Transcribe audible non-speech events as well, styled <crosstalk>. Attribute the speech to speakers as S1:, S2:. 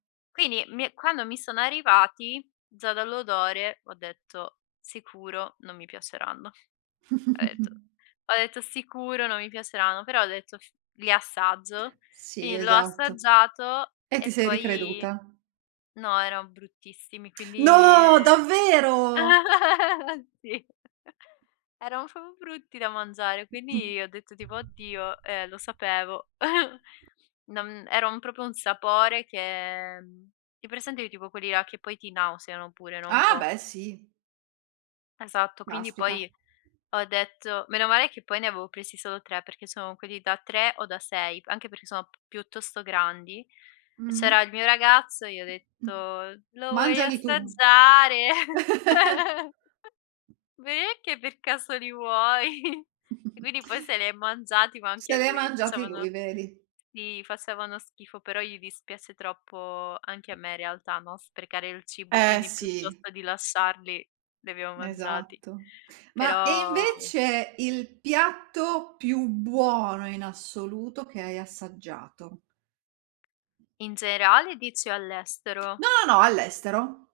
S1: Quindi mi quando mi sono arrivati, già dall'odore ho detto: "Sicuro non mi piaceranno." Ho detto
S2: <chuckles>
S1: ho detto: "Sicuro non mi piaceranno." Però ho detto: "F li assaggio."
S2: Sì,
S1: Quindi l'ho
S2: esatto.
S1: assaggiato
S2: E ti
S1: e
S2: sei
S1: poi
S2: ricreduta?
S1: no, erano bruttissimi, quindi
S2: No! Davvero?
S1: <chuckles> sì. <chuckles> erano son brutti da mangiare, quindi ho detto tipo: "Oddio. Eh, lo sapevo." <chuckles> non era un proprio un sapore che hai presente tipo quelli là che poi ti nauseano pure, no, un
S2: Ah,
S1: po'.
S2: beh, sì.
S1: Esatto. Quindi,
S2: Caspita.
S1: poi ho detto: "Meno male che poi ne avevo presi solo 3." perché sono quelli da 3 o da 6, anche perché sono p piuttosto grandi, e
S2: Mh-mh.
S1: c'era il mio ragazzo e gli ho
S2: Mh, mh.
S1: detto: "Lo vuoi
S2: Mangiali tu.
S1: assaggiare?"
S2: <laughs>
S1: <chuckles> "Beh, che per caso li vuoi?" <chuckles> E
S2: <chuckles>
S1: quindi poi se li è mangiati, ma anche
S2: Se
S1: a
S2: l'è
S1: lui gli
S2: mangiati lui,
S1: facevano
S2: vedi?
S1: si. Facevano schifo, però gli dispiace troppo anche a me in realtà, no, sprecare il cibo,
S2: Eh,
S1: quindi
S2: sì.
S1: piuttosto di lasciarli li abbiamo mangiati.
S2: Esatto. Ma e
S1: Però
S2: invece il piatto più buono in assoluto che hai assaggiato?
S1: In generale o dici all'estero?
S2: No, no, no all'estero.